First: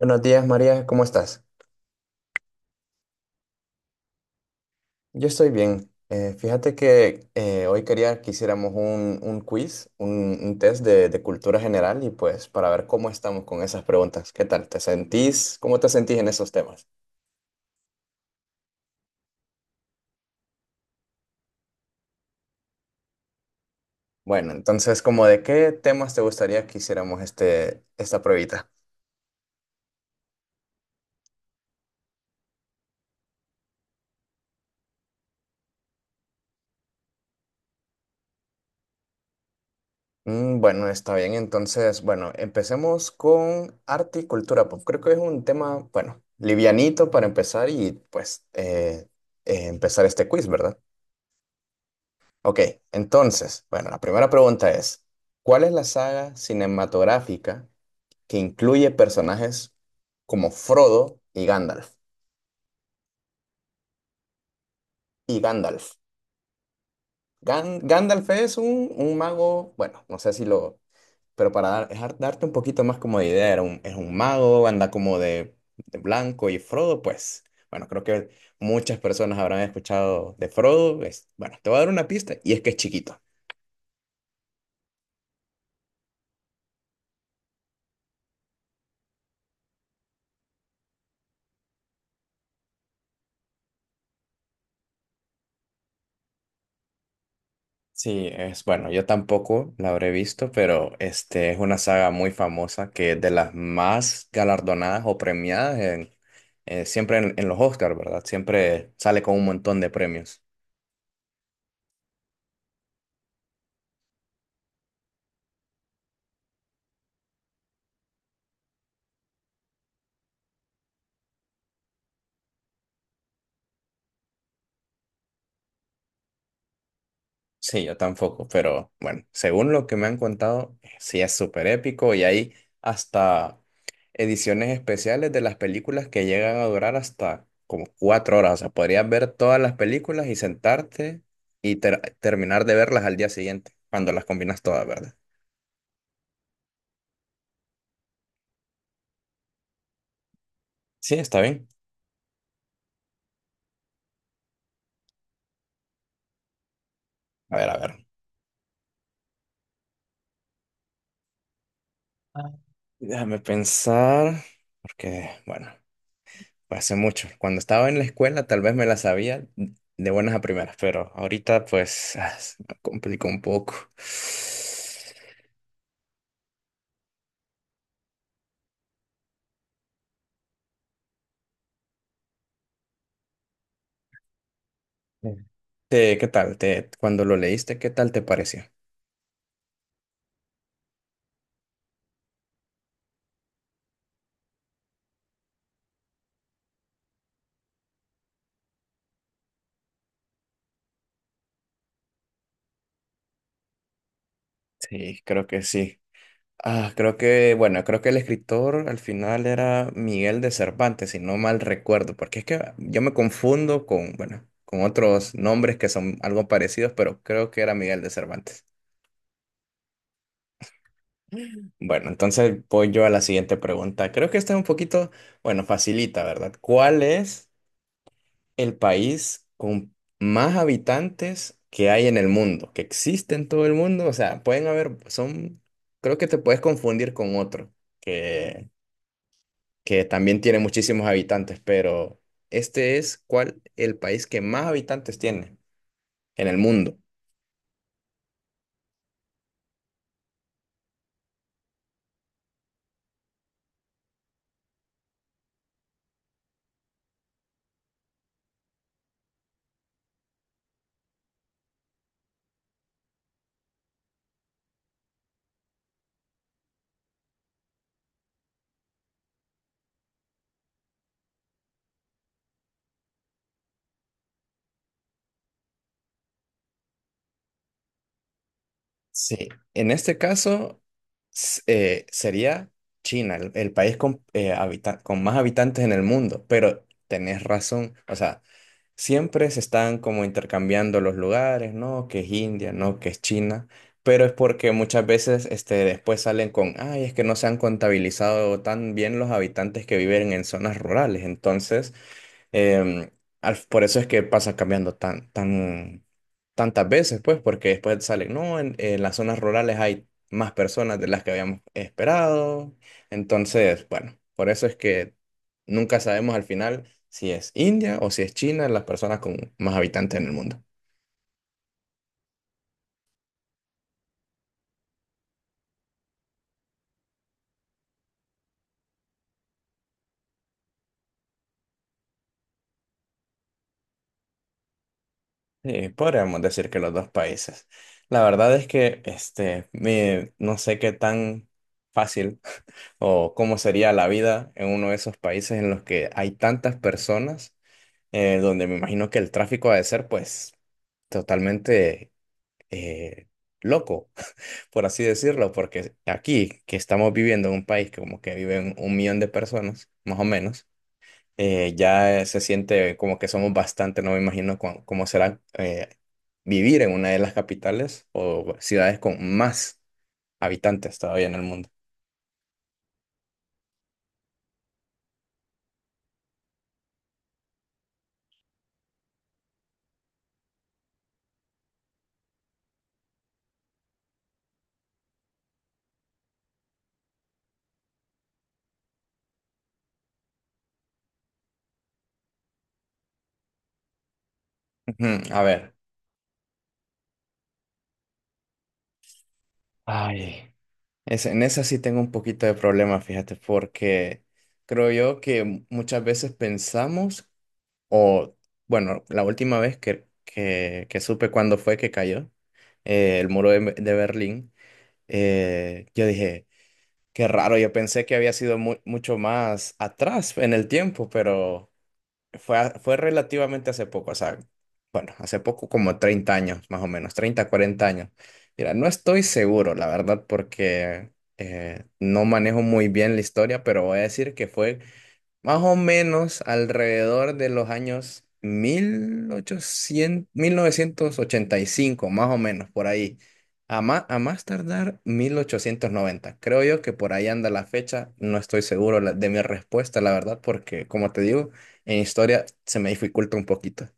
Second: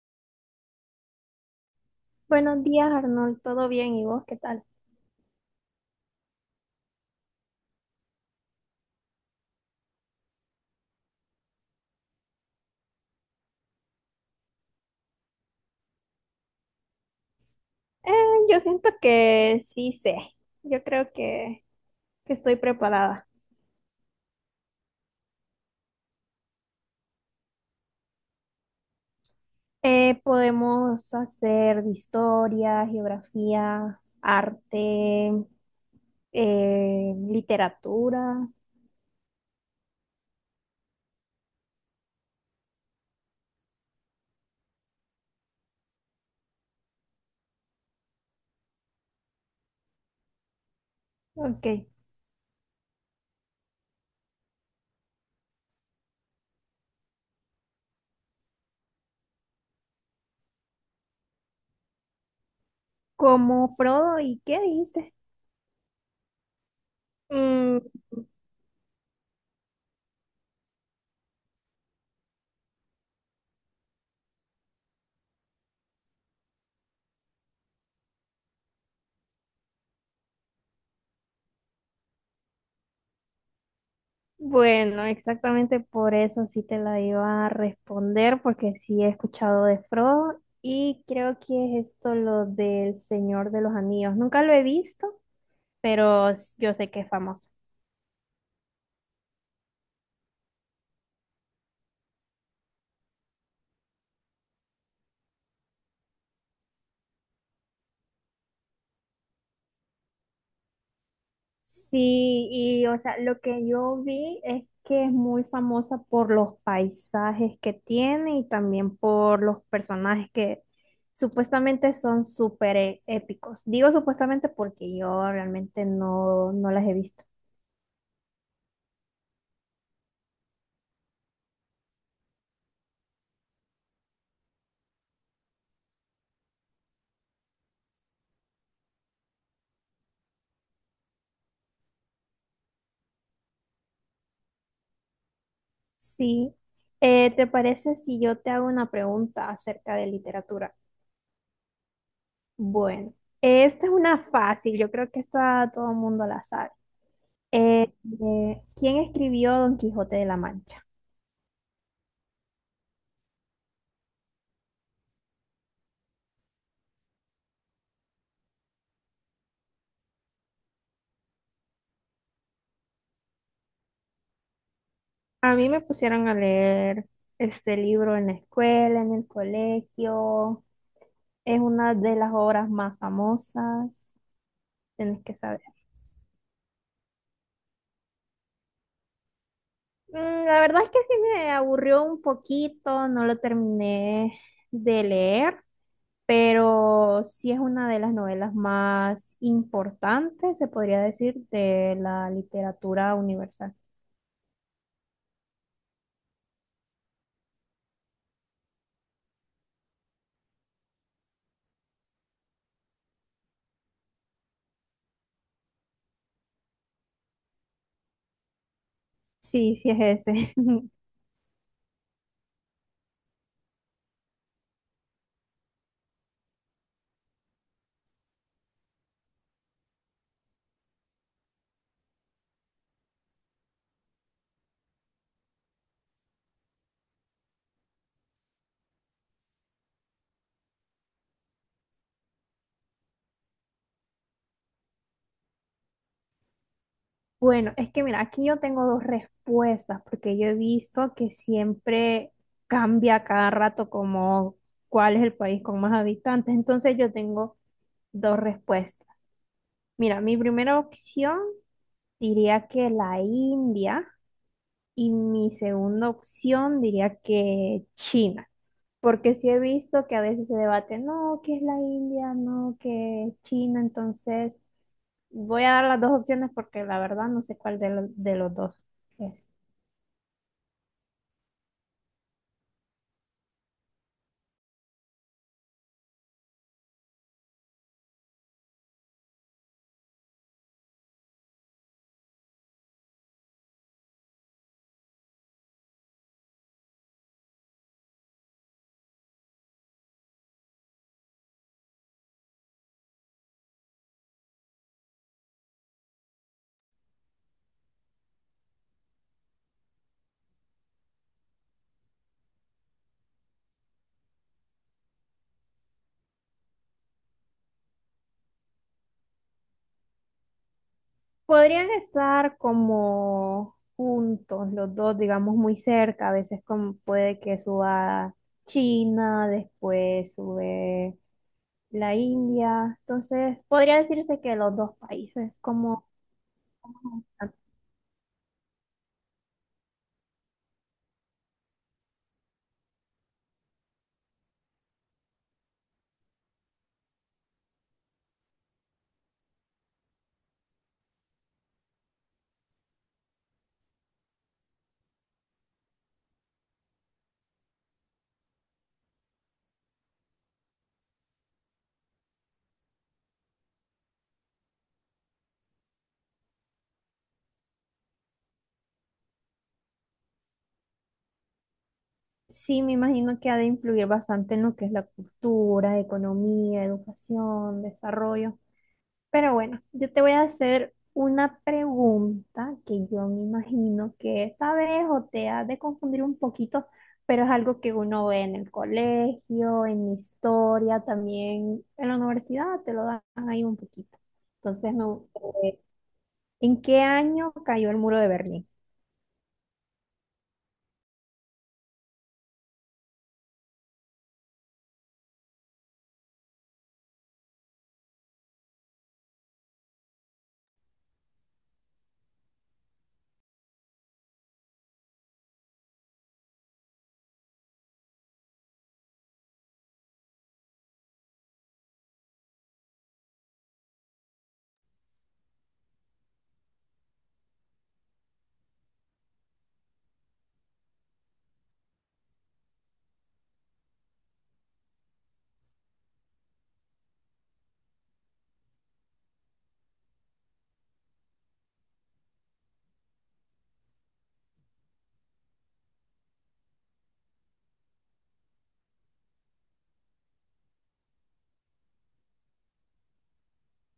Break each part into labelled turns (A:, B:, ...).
A: Buenos días, María, ¿cómo estás?
B: Buenos días, Arnold. ¿Todo bien? ¿Y vos qué tal?
A: Yo estoy bien. Fíjate que hoy quería que hiciéramos un quiz, un test de cultura general y pues para ver cómo estamos con esas preguntas. ¿Qué tal? ¿Te sentís? ¿Cómo te sentís en esos temas?
B: Eh, yo siento que sí sé. Yo creo que estoy preparada.
A: Bueno, entonces, ¿como de qué temas te gustaría que hiciéramos esta pruebita?
B: Podemos hacer de historia, geografía, arte, literatura.
A: Mm, bueno, está bien. Entonces, bueno, empecemos con arte y cultura pop. Creo que es un tema, bueno, livianito para empezar y pues empezar este quiz, ¿verdad?
B: Ok.
A: Ok, entonces, bueno, la primera pregunta es, ¿cuál es la saga cinematográfica que incluye personajes como Frodo y Gandalf?
B: ¿Como Frodo y qué dijiste?
A: Y Gandalf.
B: Mm,
A: Gandalf es un mago, bueno, no sé si lo, pero para darte un poquito más como de idea, es un mago, anda como de blanco y Frodo, pues, bueno, creo que muchas personas habrán escuchado de Frodo. Bueno, te voy a dar una pista y es que es chiquito.
B: bueno, exactamente por eso sí te la iba a responder, porque sí he escuchado de Frodo y creo que es esto lo del Señor de los Anillos. Nunca lo he visto, pero s- yo sé que es famoso.
A: Sí, es bueno, yo tampoco la habré visto, pero este es una saga muy famosa que es de las más galardonadas o premiadas en, siempre en los Oscars, ¿verdad? Siempre sale con un montón de premios.
B: Sí, y o sea, lo que yo vi es que es muy famosa por los paisajes que tiene y también por los personajes que supuestamente son súper e- épicos. Digo supuestamente porque yo realmente no las he visto.
A: Sí, yo tampoco, pero bueno, según lo que me han contado, sí es súper épico y hay hasta ediciones especiales de las películas que llegan a durar hasta como 4 horas. O sea, podrías ver todas las películas y sentarte y terminar de verlas al día siguiente, cuando las combinas todas, ¿verdad?
B: Sí. ¿Te parece si yo te hago una pregunta acerca de literatura?
A: Sí, está bien.
B: Bueno, esta es una fácil, yo creo que esta todo el mundo la sabe.
A: A ver, a
B: Eh,
A: ver.
B: ¿Quién escribió Don Quijote de la Mancha?
A: Ah, déjame pensar, porque, bueno, fue hace mucho. Cuando estaba en la escuela, tal vez me la sabía de buenas a primeras, pero ahorita pues ah, se me complicó un poco.
B: A mí me pusieron a leer este libro en la escuela, en el colegio. Es una de las obras más famosas, tienes que
A: Mm.
B: saber.
A: ¿Qué tal te, cuando lo leíste, qué tal te pareció?
B: Mm, la verdad es que sí me aburrió un poquito, no lo terminé de leer, pero sí es una de las novelas más importantes, se podría decir, de la literatura universal.
A: Sí, creo que sí. Ah, creo que, bueno, creo que el escritor al final era Miguel de Cervantes, si no mal recuerdo, porque es que yo me confundo con, bueno, con otros nombres que son algo parecidos, pero creo que era Miguel de Cervantes.
B: Sí, sí es ese.
A: Bueno, entonces voy yo a la siguiente pregunta. Creo que esta es un poquito, bueno, facilita, ¿verdad? ¿Cuál es el país con más habitantes que hay en el mundo, que existe en todo el mundo? O sea, pueden haber, son, creo que te puedes confundir con otro, que, que también tiene muchísimos habitantes, pero este es cuál el país que más habitantes tiene en el mundo.
B: Bueno, es que mira, aquí yo tengo dos respuestas, porque yo he visto que siempre cambia a cada rato como cuál es el país con más habitantes, entonces yo tengo dos respuestas. Mira, mi primera opción diría que la India y mi segunda opción diría que China, porque sí he visto que a veces se debate, no, que es la India, no, que es China, entonces voy a dar las dos opciones porque la verdad no sé cuál de, lo- de los dos
A: Sí,
B: es.
A: en este caso sería China, el país con, con más habitantes en el mundo, pero tenés razón, o sea, siempre se están como intercambiando los lugares, ¿no? Que es India, ¿no? Que es China, pero es porque muchas veces este, después salen con, ay, es que no se han contabilizado tan bien los habitantes que viven en zonas rurales, entonces Em, por eso es que pasa cambiando tantas veces, pues, porque después salen, no, en las zonas rurales hay más personas de las que habíamos esperado. Entonces, bueno, por eso es que nunca sabemos al final si es India o si es China las personas con más habitantes en el mundo.
B: Podrían estar como juntos los dos, digamos muy cerca, a veces como puede que suba China, después sube la India. Entonces, podría decirse que los dos países,
A: Sí,
B: como
A: podríamos decir que los dos países. La verdad es que este, no sé qué tan fácil o cómo sería la vida en uno de esos países en los que hay tantas personas, donde me imagino que el tráfico ha de ser pues totalmente eh, loco, por así decirlo, porque aquí que estamos viviendo en un país que como que viven 1 millón de personas, más o menos, ya se siente como que somos bastante, no me imagino cómo será vivir en una de las capitales o ciudades con más habitantes todavía en el mundo.
B: sí, me imagino que ha de influir bastante en lo que es la cultura, economía, educación, desarrollo. Pero bueno, yo te voy a hacer una pregunta que yo me imagino que sabes o te has de confundir un poquito, pero es algo que uno ve en el colegio, en historia, también en la universidad, te lo dan ahí un poquito. Entonces,
A: Ujú, a ver.
B: ¿en qué año cayó el muro de Berlín?
A: Ay, en esa sí tengo un poquito de problema, fíjate, porque creo yo que muchas veces pensamos, o bueno, la última vez que supe cuándo fue que cayó el muro de Berlín, yo dije, qué raro, yo pensé que había sido mucho más atrás en el tiempo, pero fue, fue relativamente hace poco, o sea, bueno, hace poco como 30 años, más o menos, 30, 40 años. Mira, no estoy seguro, la verdad, porque no manejo muy bien la historia, pero voy a decir que fue más o menos alrededor de los años 1800, 1985 más o menos por ahí. A más tardar 1890. Creo yo que por ahí anda la fecha. No estoy seguro de mi respuesta, la verdad, porque como te digo, en historia se me dificulta un poquito.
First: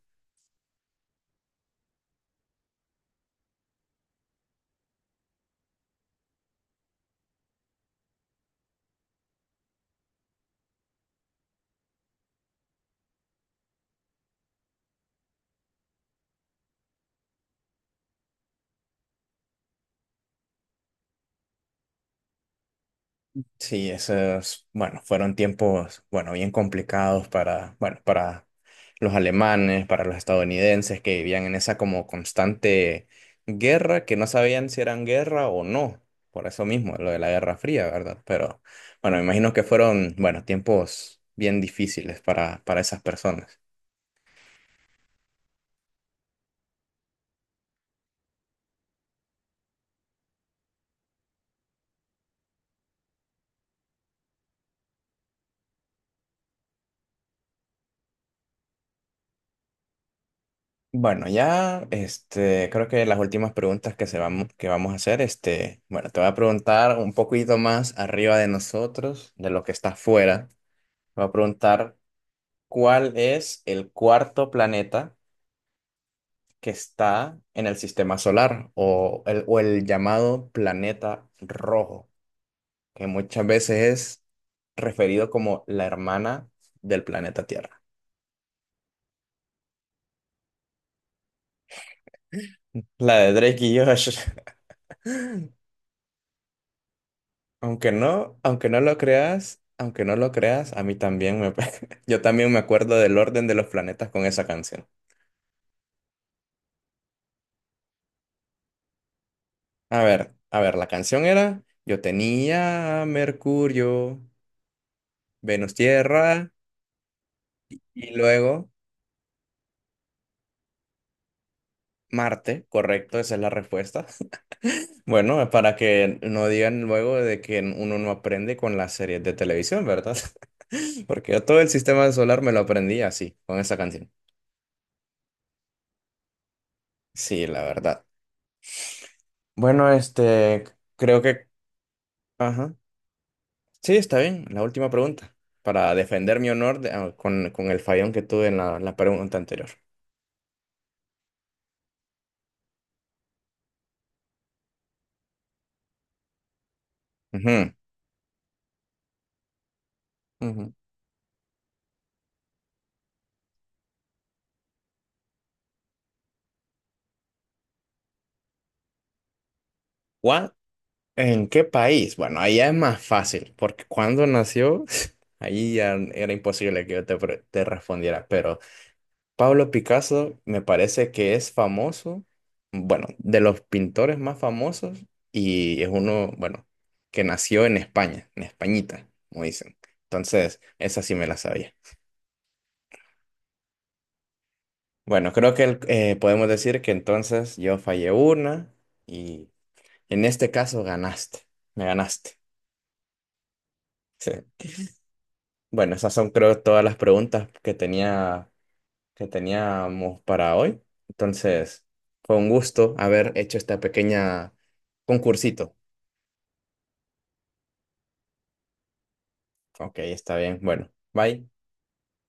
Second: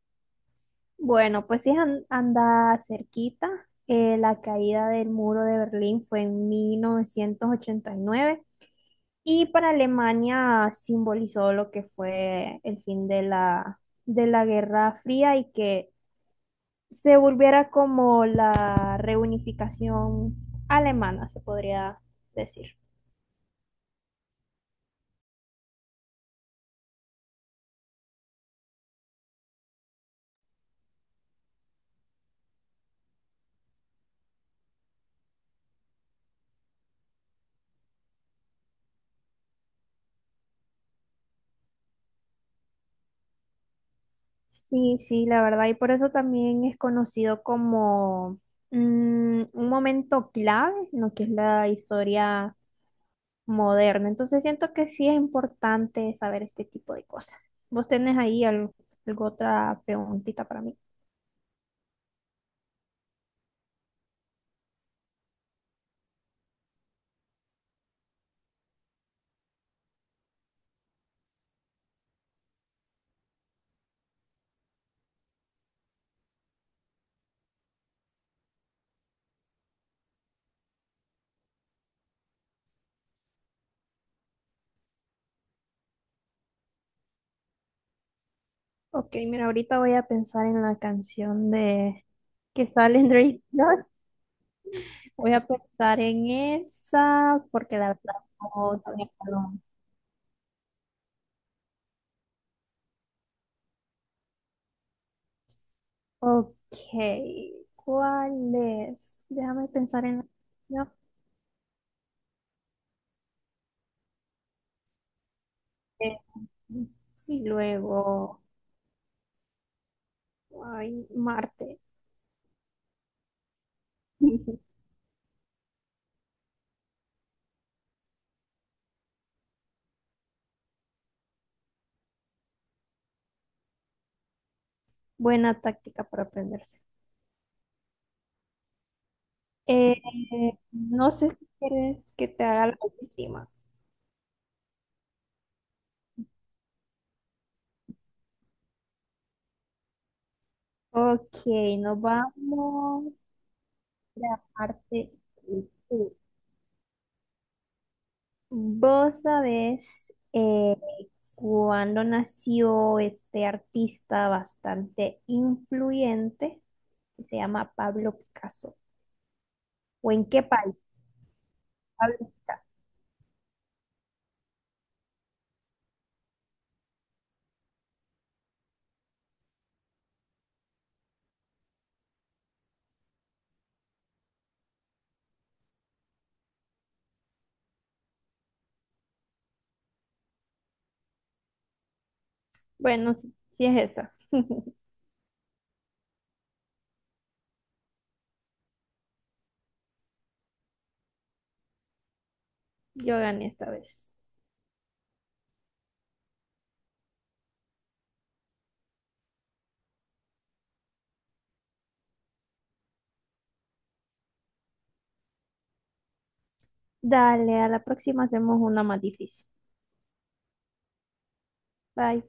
B: Bueno, pues si es an- anda cerquita, la caída del muro de Berlín fue en 1989 y para Alemania simbolizó lo que fue el fin de de la Guerra Fría y que se volviera como la reunificación alemana, se podría decir.
A: Sí, esos, bueno, fueron tiempos, bueno, bien complicados para, bueno, para los alemanes, para los estadounidenses que vivían en esa como constante guerra, que no sabían si eran guerra o no, por eso mismo, lo de la Guerra Fría, ¿verdad? Pero, bueno, me imagino que fueron, bueno, tiempos bien difíciles para esas personas.
B: Sí, sí, la verdad, y por eso también es conocido como mm, un momento clave en lo que es la historia moderna. Entonces siento que sí es importante saber este tipo de cosas. ¿Vos tenés ahí alguna otra preguntita para mí?
A: Bueno, ya, este, creo que las últimas preguntas que se vamos, que vamos a hacer, este, bueno, te voy a preguntar un poquito más arriba de nosotros, de lo que está afuera. Voy a preguntar cuál es el cuarto planeta que está en el sistema solar o o el llamado planeta rojo, que muchas veces es referido como la hermana del planeta Tierra.
B: Ok, mira, ahorita voy a pensar en la canción de que sale en
A: La de
B: Drake
A: Drake y
B: Lord.
A: Josh.
B: Voy a pensar en esa porque la verdad
A: Aunque no
B: no
A: lo
B: me acuerdo.
A: creas, aunque no lo creas, a mí también me, yo también me acuerdo del orden de los planetas con esa canción.
B: Ok, ¿cuál es? Déjame pensar en
A: A ver,
B: la
A: la
B: opción.
A: canción era: yo tenía a Mercurio, Venus, Tierra
B: Y
A: y
B: luego,
A: luego
B: ay, Marte.
A: Marte, correcto, esa es la respuesta. Bueno, para que no digan luego de que uno no aprende con las series de televisión, ¿verdad? Porque yo todo el sistema solar me lo aprendí así, con esa canción.
B: Buena táctica para aprenderse.
A: Sí, la verdad. Bueno,
B: Eh,
A: este,
B: no
A: creo
B: sé si
A: que
B: quieres que te haga
A: ajá.
B: la última.
A: Sí, está bien. La última pregunta, para defender mi honor ah, con el fallón que tuve en la pregunta anterior.
B: Ok, nos vamos a la parte última.
A: Ujú,
B: Vos sabés
A: ujú.
B: cuándo nació este artista bastante influyente que se llama Pablo Picasso. ¿O en qué
A: ¿Cuál?
B: país?
A: ¿En qué país?
B: Pablo
A: Bueno, ahí
B: Picasso.
A: ya es más fácil, porque cuando nació, ahí ya era imposible que yo te, te respondiera, pero Pablo Picasso me parece que es famoso, bueno, de los pintores más famosos y es uno, bueno, que nació en España, en Españita, como dicen. Entonces, esa sí me la sabía.
B: Bueno, sí, sí es esa.
A: Bueno, creo que podemos decir que entonces yo fallé una y en este caso ganaste, me ganaste.
B: Yo gané esta vez.
A: Sí. Bueno, esas son creo todas las preguntas que tenía, que teníamos para hoy. Entonces, fue un gusto haber hecho esta pequeña concursito.
B: Dale, a la próxima hacemos una más difícil.
A: Ok, está bien. Bueno, bye.
B: Bye.